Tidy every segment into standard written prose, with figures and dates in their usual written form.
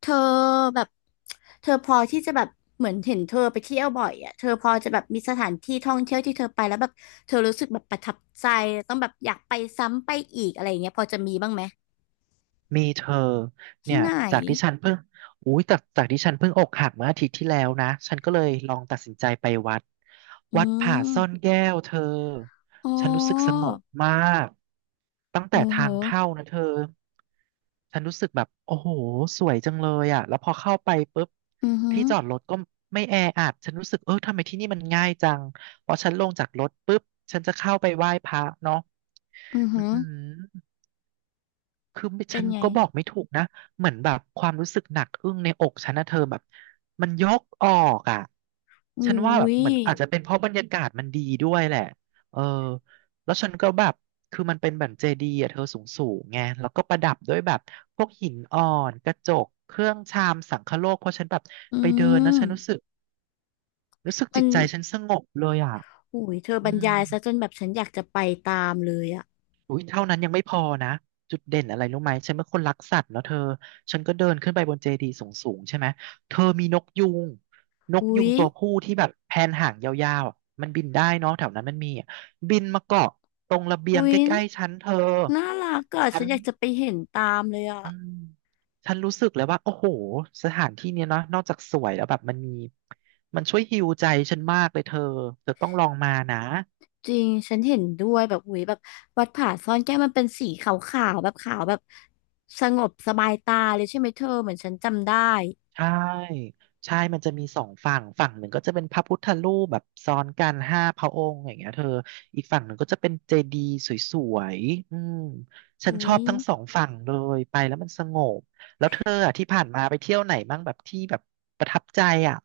เธอแบบเธอพอที่จะแบบเหมือนเห็นเธอไปเที่ยวบ่อยอ่ะเธอพอจะแบบมีสถานที่ท่องเที่ยวที่เธอไปแล้วแบบเธอรู้สึกแบบประทับใจต้องแบบอยากไปซ้ำไปอีกอะไรอย่างเงี้ยพอจะมีบ้างไหมมีเธอเนี่ที่ยไหนจากที่ฉันเพิ่งอุ้ยจากที่ฉันเพิ่งอกหักเมื่ออาทิตย์ที่แล้วนะฉันก็เลยลองตัดสินใจไปวัดอืวัดผาซ่อนมแก้วเธออ๋ฉันรู้สึกสองบมากตั้งโอ้แต่โหทางเข้านะเธอฉันรู้สึกแบบโอ้โหสวยจังเลยอ่ะแล้วพอเข้าไปปุ๊บอือหือที่จอดรถก็ไม่แออัดฉันรู้สึกเออทำไมที่นี่มันง่ายจังพอฉันลงจากรถปุ๊บฉันจะเข้าไปไหว้พระเนาะอืออือหือหือ คือไม่เป็ฉันนไงก็บอกไม่ถูกนะเหมือนแบบความรู้สึกหนักอึ้งในอกฉันนะเธอแบบมันยกออกอ่ะอุ้ฉันว่าแบบยเหมือนอาจจะเป็นเพราะบรรยากาศมันดีด้วยแหละเออแล้วฉันก็แบบคือมันเป็นแบบเจดีย์อ่ะเธอสูงสูงไงแล้วก็ประดับด้วยแบบพวกหินอ่อนกระจกเครื่องชามสังคโลกเพราะฉันแบบอืไปเดินนะมฉันรู้สึกมัจินตใจฉันสงบเลยอ่ะอุ้ยเธออืบรรม ยายซะจนแบบฉันอยากจะไปตามเลยอ่ะอุ้ยเท่านั้นยังไม่พอนะจุดเด่นอะไรรู้ไหมฉันเป็นคนรักสัตว์เนาะเธอฉันก็เดินขึ้นไปบนเจดีย์สูงๆใช่ไหมเธอมีนกยูงนกยูอุ้งยตัวผู้ที่แบบแผนหางยาวๆอะมันบินได้เนาะแถวนั้นมันมีอะบินมาเกาะตรงระเบียงอุ้ใกยล้ๆฉันเธอน่ารักอ่ะฉัฉันนอยากจะไปเห็นตามเลยอ่ะ อืมฉันรู้สึกเลยว่าโอ้โหสถานที่เนี้ยเนาะนอกจากสวยแล้วแบบมันมีมันช่วยฮีลใจฉันมากเลยเธอเธอต้องลองมานะ จริงฉันเห็นด้วยแบบอุ๊ยแบบวัดผาซ่อนแก้วมันเป็นสีขาวๆแบบขาวแบบสงบสบายตาเลยใช่ไหมเธอเหมือนฉันจำได้ใช่ใช่มันจะมีสองฝั่งฝั่งหนึ่งก็จะเป็นพระพุทธรูปแบบซ้อนกันห้าพระองค์อย่างเงี้ยเธอ อีกฝั่งหนึ่งก็จะเป็นเจดีย์สวยๆอืมฉันอุ้ชอยบทั้งสองฝั่งเลยไปแล้วมันสงบ แล้วเธออะที่ผ่านมาไปเที่ยวไหนบ้างแบบที่แบบประทับใจอ่ะ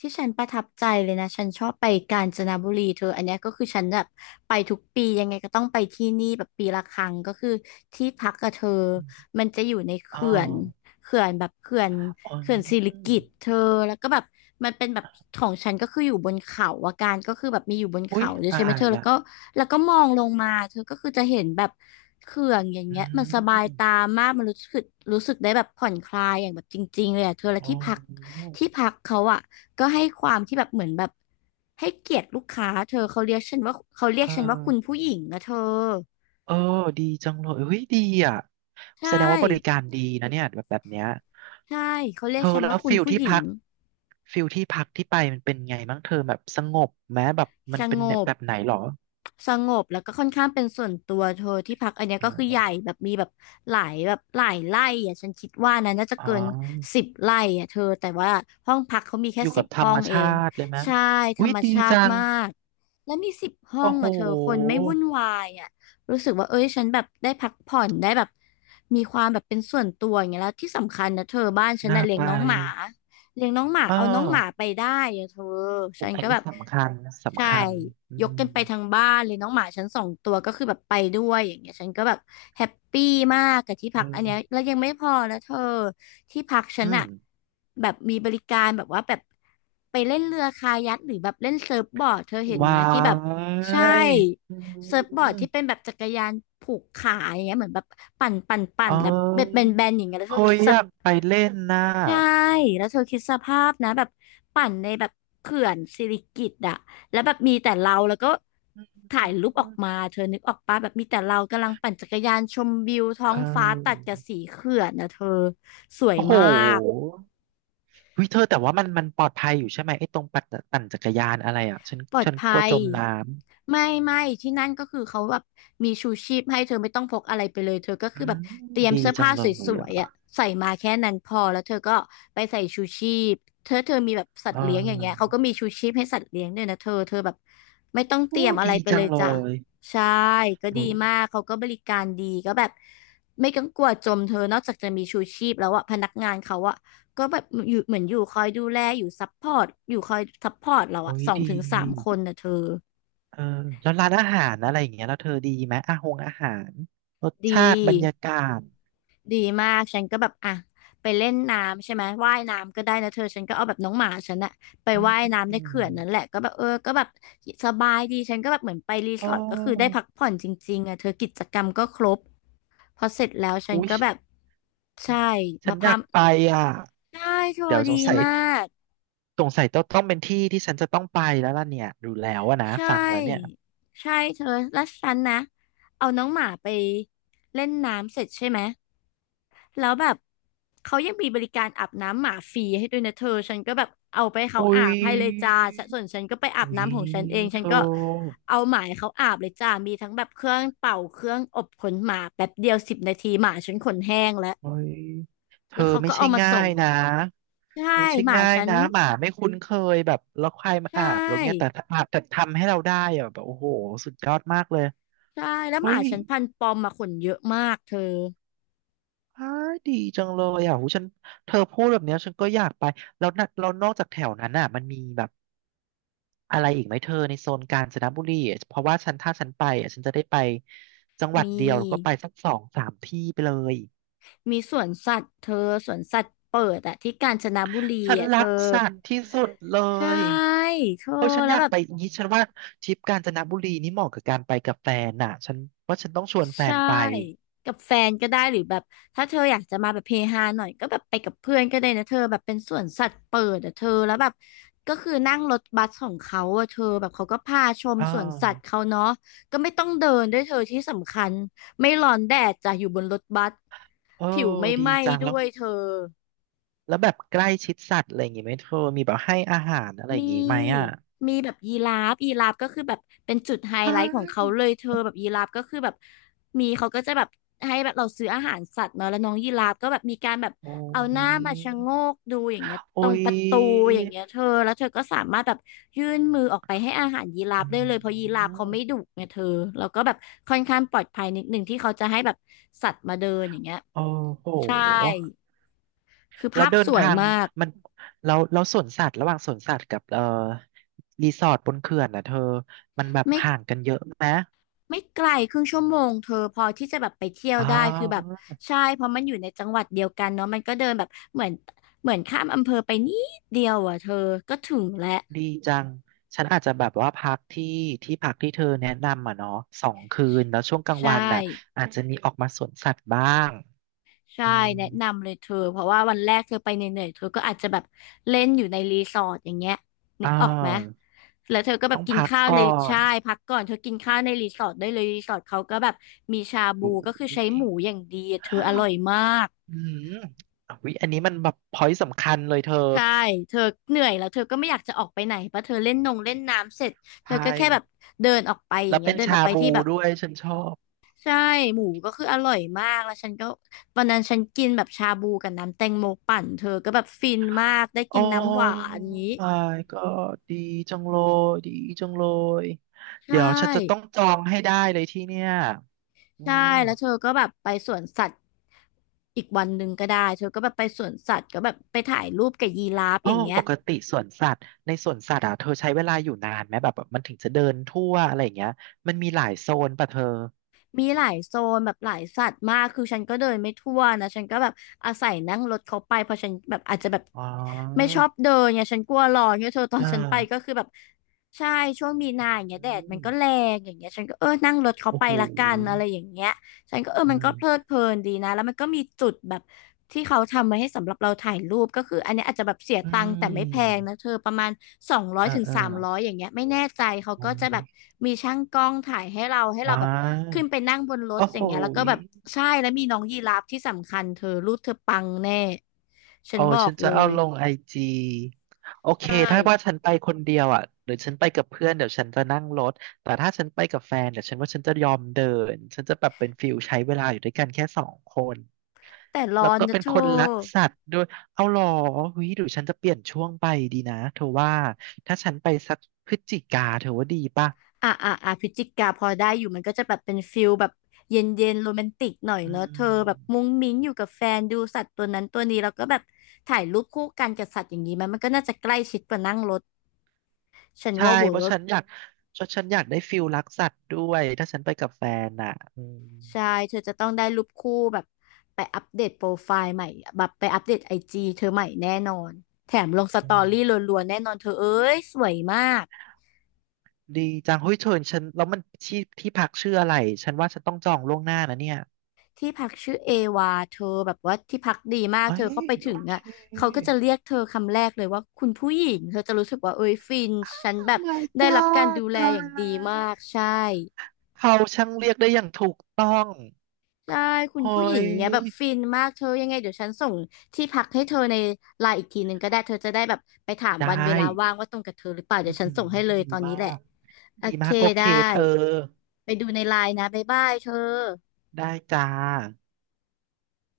ที่ฉันประทับใจเลยนะฉันชอบไปกาญจนบุรีเธออันเนี้ยก็คือฉันแบบไปทุกปียังไงก็ต้องไปที่นี่แบบปีละครั้งก็คือที่พักกับเธอมันจะอยู่ในอ๋อเขื่อน เขื่อนแบบเขื่อนอ๋อเขื่อนสิริกิติ์เธอแล้วก็แบบมันเป็นแบบของฉันก็คืออยู่บนเขาอาการก็คือแบบมีอยู่บนอุ้ยเขาด้วยตาใช่ไหมยเธอแล้ละ วก็มองลงมาเธอก็คือจะเห็นแบบเขื่อนอย่างอืเงี้ยมันสบายมตามากมันรู้สึกได้แบบผ่อนคลายอย่างแบบจริงๆเลยอะเธอและอ๋อที่พักที่พักเขาอะก็ให้ความที่แบบเหมือนแบบให้เกียรติลูกค้าเธอเขาเรียกฉันว่าเขาเรีเอยกฉันว่าคุณอ ผู้หญิงนะเธอเออดีจังเลยเฮ้ยดีอ่ะใช่แสดงว่าบริการดีนะเนี่ยแบบเนี้ยใช่เขาเรียเธกอฉันแล้ว่าวคุณฟิลผู้ที่หญิง พักฟิลที่พักที่ไปมันเป็นไงบ้างเธอแบบสงบไหมแบบสมันเป็นงบแบบไหนหรอสงบแล้วก็ค่อนข้างเป็นส่วนตัวเธอที่พักอันเนี้ยอ๋ก็คือใหญ่อแบบมีแบบหลายแบบหลายไร่อ่ะฉันคิดว่านะน่าจะอ๋เกินอ10 ไร่อ่ะเธอแต่ว่าห้องพักเขามีอแค่ยู่สิกับบธรห้อรมงเอชางติเลยไหมใช่ธรอุ้ยรมดีชาจัติงมากแล้วมีสิบห้อโอ้งโหอ่ะเธอคนไม่วุ่นวายอ่ะรู้สึกว่าเอ้ยฉันแบบได้พักผ่อนได้แบบมีความแบบเป็นส่วนตัวอย่างเงี้ยแล้วที่สำคัญนะเธอบ้านฉันน่าน่ะเลี้ยไปงน้องหมา เลี้ยงน้องหมาเอเอาน้องหมาไปอได้อะเธออฉัยนอันก็แบนี้บสำคัญใช่สำคัญอืยกกัมนไปทั้งบ้านเลยน้องหมาฉันสองตัวก็คือแบบไปด้วยอย่างเงี้ยฉันก็แบบแฮปปี้มากกับที่เอพักอันเนี้ยอแล้วยังไม่พอนะเธอที่พักฉันอืมอะแบบมีบริการแบบว่าแบบไปเล่นเรือคายัคหรือแบบเล่นเซิร์ฟบอร์ดเธอเห็นไหว้ามที่แบบใช่ยอืเซิร์ฟบอร์ดที่เป็นม แบบจักรยานผูกขาอย่างเงี้ยเหมือนแบบปั่นปั่นปั่นเอ้แล้วเบ็ดแยบนๆอย่างเงี้ยแล้วก็เฮ้ยคิดส อยากไปเล่นน่ะใช่ แล้วเธอคิดสภาพนะแบบปั่นในแบบเขื่อนสิริกิติ์อะแล้วแบบมีแต่เราแล้วก็อืถ่ายรูปออกมามเธอนึกออกปะแบบมีแต่เรากำลังปั่นจักรยานชมวิวท้อเงฟ้าตัดออกับสีเขื่อนนะเธอสวยโอ้โหมาก วิเธอแต่ว่ามันมันปลอดภัยอยู่ใช่ไหมไอ้ตรงปัดตปั่นจักรยานอะไรอ่ะฉันปลอดฉันกลัภัวยจมน้ำไม่ที่นั่นก็คือเขาแบบมีชูชีพให้เธอไม่ต้องพกอะไรไปเลยเธอก็อืคือแบมบเตรียมดีเสื้อจัผ้างเลสยวยๆอ่ะอ่ะใส่มาแค่นั้นพอแล้วเธอก็ไปใส่ชูชีพเธอเธอมีแบบสัตเอว์เลี้ยงอย่างเงี้ยเขาอก็มีชูชีพให้สัตว์เลี้ยงด้วยนะเธอเธอแบบไม่ต้องเตโอ้รียมอะดีไรไปจัเลงยเลจ้ะยใช่ก็โอดีมาก้เขาก็บริการดีก็แบบไม่กังวลจมเธอนอกจากจะมีชูชีพแล้วอะพนักงานเขาอะ ก็แบบอยู่เหมือนอยู่คอยดูแลอยู่ซัพพอร์ตอยู่คอยซัพพอร์ตเราโอ้อะยสองดีถึงสามคนนะเธอเออแล้วร้านอาหารอะไรอย่างเงี้ยแล้วเธอดีไหมอาหารรสดีชาติบรรยากาศดีมากฉันก็แบบอ่ะไปเล่นน้ำใช่ไหมว่ายน้ำก็ได้นะเธอฉันก็เอาแบบน้องหมาฉันอะไปอืว่ายน้ำในเขื่อนนั่นแหละมก็แบบเออก็แบบสบายดีฉันก็แบบเหมือนไปรีอ๋สออร์ทก็คือได้พักผ่อนจริงๆอะเธอกิจกรรมก็ครบพอเสร็จแล้วฉันอุ้ย ก็แบบใช่ฉันมาอพายากมไปอ่ะใช่เธอเดี๋ยวสดีงสัยมาก สงสัยต้องเป็นที่ที่ฉันจะต้องไปแล้วล่ะเนี่ยดูแล้วอะนะใชฟังแล้วเนี่ย่ใช่เธอแล้วฉันนะ เอาน้องหมาไปเล่นน้ำเสร็จใช่ไหม แล้วแบบเขายังมีบริการอาบน้ำหมาฟรีให้ด้วยนะเธอ ฉันก็แบบเอาไปให้เขาอุ้อายบให้เลยจ้าฉันส่วนฉันก็ไปอาบอุ้ยน้ำของฉันเองเธฉันอก็เอาหมาให้เขาอาบเลยจ้ามีทั้งแบบเครื่องเป่าเครื่องอบขนหมาแป๊บเดียว10 นาทีหมาฉันขนแห้งแล้ว อุ้ยเธแล้อวเขาไม่ก็ใช่เอามาง่าส่ง ยนะใช่ไม่ใช่หมาง่ายฉันนะหมาไม่คุ้นเคยแบบแล้วใครมาใชอาบแล้วเงี้ยแต่่ถ้าอาบแต่ทำให้เราได้อะแบบโอ้โหสุดยอดมากเลยใช่แล้วหเฮ้มาย ฉันพันธุ์ปอมมาขนเยอะมากเธออ้ายดีจังเลยอ่ะหูฉันเธอพูดแบบเนี้ยฉันก็อยากไปแล้วนะแล้วนอกจากแถวนั้นอ่ะมันมีแบบอะไรอีกไหมเธอในโซนกาญจนบุรีอะเพราะว่าฉันถ้าฉันไปอ่ะฉันจะได้ไปจังหวัดมี เดียวแล้วก็ไปสักสองสามที่ไปเลยมีสวนสัตว์เธอสวนสัตว์เปิดอะที่กาญจนบุรีฉันอะเธรัอกสัตว์ที่สุดเลใช่ยเธอโอ้ยฉันแล้อวยากแบบไปอย่างนี้ฉันว่าทริปกาญจนบุรีนี่เหมาะกับการไปกับแฟนน่ะฉันว่าฉันต้องชวนแฟใช่นไปกับแฟนก็ได้หรือแบบถ้าเธออยากจะมาแบบเฮฮาหน่อยก็แบบไปกับเพื่อนก็ได้นะเธอแบบเป็นสวนสัตว์เปิดอะเธอแล้วแบบก็คือนั่งรถบัสของเขาอะเธอแบบเขาก็พาชมอ่าสวนสัตว์วเขาเนาะก็ไม่ต้องเดินด้วยเธอที่สำคัญไม่ร้อนแดดจ้ะอยู่บนรถบัสเออผิวไม่ดีไหม้จังด้แล้ววยเธอ แล้วแบบใกล้ชิดสัตว์อะไรอย่างงี้ไหมเธอมีแบบให้อาหารอะไรอย่างมี งี้ไหมอ่ะ มีแบบยีราฟยีราฟก็คือแบบเป็นจุดไฮใชไลท์ของเขา่เลยเธอแบบยีราฟก็คือแบบมีเขาก็จะแบบให้แบบเราซื้ออาหารสัตว์เนอะแล้วน้องยีราฟก็แบบมีการแบบโอ้เอาหน้ายมาชะโงกดูอย่างเงี้ยโอ้ตรงยประตูอย่างเงี้ยเธอแล้วเธอก็สามารถแบบยื่นมือออกไปให้อาหารยีราฟอืได้เลยเพราะยีราฟมเขาไม่ดุไงเธอแล้วก็แบบค่อนข้างปลอดภัยนิดหนึ่งที่เขาจะให้แบบสัตว์มาเดินอย่างเงี้ยโอ้โหใช่คือแล้ภาวพเดิสนวยทางมากมันแล้วสวนสัตว์ระหว่างสวนสัตว์กับรีสอร์ทบนเขื่อนนะเธอมันแบบไม่ ห่างกันเยอะไหมไม่ไกล1/2 ชั่วโมงเธอพอที่จะแบบไปเที่ยวอ้าได้คือแบบวใช่เพราะมันอยู่ในจังหวัดเดียวกันเนาะมันก็เดินแบบเหมือนเหมือนข้ามอำเภอไปนิดเดียวอ่ะเธอ ก็ถึงแล้วดีจังฉันอาจจะแบบว่าพักที่ที่พักที่เธอแนะนำอ่ะเนาะ2 คืนแล้วช่วงกลางใช่วันน่ะอาจจะมีออกมาสวนสัตว์บ้างใช่อืมแนะนำเลยเธอเพราะว่าวันแรกเธอไปเหนื่อยๆเธอก็อาจจะแบบเล่นอยู่ในรีสอร์ทอย่างเงี้ยนึอ่ากออกไหมวแล้วเธอก็แบต้บองกินพักข้าวในก่อนใช่พักก่อนเธอกินข้าวในรีสอร์ทได้เลยรีสอร์ทเขาก็แบบมีชาบูโอ้ก็คือใช้ย หมูอย่างดีอะเธออร่อยมาก อืมอุ๊ยอันนี้มันแบบพอยต์สำคัญเลยเธอ ใช่เธอเหนื่อยแล้วเธอก็ไม่อยากจะออกไปไหนเพราะเธอเล่นนงเล่นน้ำเสร็จเธอใช่ ก็แค่แบบเดินออกไปอย่าแล้งวเงี้ยเป็นเดินออชากไปที่บูแบบด้วยฉันชอบใช่หมูก็คืออร่อยมากแล้วฉันก็วันนั้นฉันกินแบบชาบูกับน้ำแตงโมปั่นเธอก็แบบฟินมากได้กิโอ้ นน้ำหวานอย่างงี้ my god ดีจังเลยดีจังเลย ใชเดี๋ยวฉันจะต้อง่จองให้ได้เลยที่เนี่ยอืใช่มแล้วเธอก็แบบไปสวนสัตว์อีกวันหนึ่งก็ได้เธอก็แบบไปสวนสัตว์ก็แบบไปถ่ายรูปกับยีราฟอ้ออย่างเงี้ปย กติสวนสัตว์ในสวนสัตว์อ่ะเธอใช้เวลาอยู่นานไหมแบบมันถึงจะเดินทั่วอะไรอย่างเงี้ย มันมีหลายโซนป่ะเธอ มีหลายโซนแบบหลายสัตว์มากคือฉันก็เดินไม่ทั่วนะฉันก็แบบอาศัยนั่งรถเขาไปเพราะฉันแบบอาจจะแบบอ๋อไม่ชอบเดินเนี่ยฉันกลัวร้อนเนี่ยเธอตออ่นฉันไปก็าคือแบบใช่ช่วงมีอืนาอย่างเงี้ยแดดมัมนก็แรงอย่างเงี้ยฉันก็เออนั่งรถเขาโอ้ไปโหละกันอะไรอย่างเงี้ย ฉันก็เออเอมันก็เพลิดอเพลินดีนะแล้วมันก็มีจุดแบบที่เขาทำไว้ให้สำหรับเราถ่ายรูปก็คืออันเนี้ยอาจจะแบบเสียอืตังค์แต่ไม่แพงนะมเธอประมาณสองร้อเอยอถึงเออ สามร้อยอย่างเงี้ยไม่แน่ใจเขาอ๋ก็จะแบบมีช่างกล้องถ่ายให้เราให้อ่เราแบบขึ้านไปนั่งบนรถโอ้อโหย่างเงี้ยแล้วก็ยแบบใช่แล้วมีน้องยีราฟที่สำคัญเธอรูปเธอปังแน่ฉัโอ้นบอฉักนจะเลเอายลงไอจีโอเคใช่ถ้าว่าฉันไปคนเดียวอ่ะหรือฉันไปกับเพื่อนเดี๋ยวฉันจะนั่งรถแต่ถ้าฉันไปกับแฟนเดี๋ยวฉันว่าฉันจะยอมเดินฉันจะแบบเป็นฟิลใช้เวลาอยู่ด้วยกันแค่สองคนแต่ร้แล้อวนก็นะเป็นเธคอ นรักสัตว์ด้วยเอาหรอหุยหรือฉันจะเปลี่ยนช่วงไปดีนะเธอว่าถ้าฉันไปสักพฤศจิกาเธอว่าดีป่ะอ่ะพฤศจิกาพอได้อยู่มันก็จะแบบเป็นฟิลแบบเย็นเย็นโรแมนติกหน่อยอืเนอะเธม อแบบมุ้งมิ้งอยู่กับแฟนดูสัตว์ตัวนั้นตัวนี้แล้วก็แบบถ่ายรูปคู่กันกับสัตว์อย่างนี้มันก็น่าจะใกล้ชิดกว่านั่งรถฉันใช่ว่าเพเวิราะร์กฉันอยาก ฉันอยากได้ฟิลรักสัตว์ด้วยถ้าฉันไปกับแฟนอ่ะอืมใช่เธอจะต้องได้รูปคู่แบบไปอัปเดตโปรไฟล์ใหม่แบบไปอัปเดตIGเธอใหม่แน่นอนแถมลงสอืตอรี่มรัวๆแน่นอนเธอเอ้ยสวยมาก ดีจังเฮ้ยเธอฉันแล้วมันที่ที่พักชื่ออะไรฉันว่าฉันต้องจองล่วงหน้านะเนี่ยที่พักชื่อเอวาเธอแบบว่าที่พักดีมากเอ้เธอเข้ายไปโอถึงเค อ่ะเขาก็จะเรียกเธอคำแรกเลยว่าคุณผู้หญิงเธอจะรู้สึกว่าเอ้ยฟินฉันแบบ Oh my ได้รับการ god ดูแลตาอยย่างดีแล้มาวกใช่เขาช่างเรียกได้อย่างถูกต้องใช่คุณเฮ้ผู้หญิงยเงี้ยแบบฟินมากเธอยังไงเดี๋ยวฉันส่งที่พักให้เธอในไลน์อีกทีหนึ่งก็ได้เธอจะได้แบบไปถามได้วันเวลาว่างว่าตรงกับเธอหรือเปล่าเดี๋อื้ยอวฉันหือส่งให้เลดียตอนมานี้แหละกโอดีเคมากโอเคได้เธอไปดูในไลน์นะบ๊ายบายเธอได้จ้า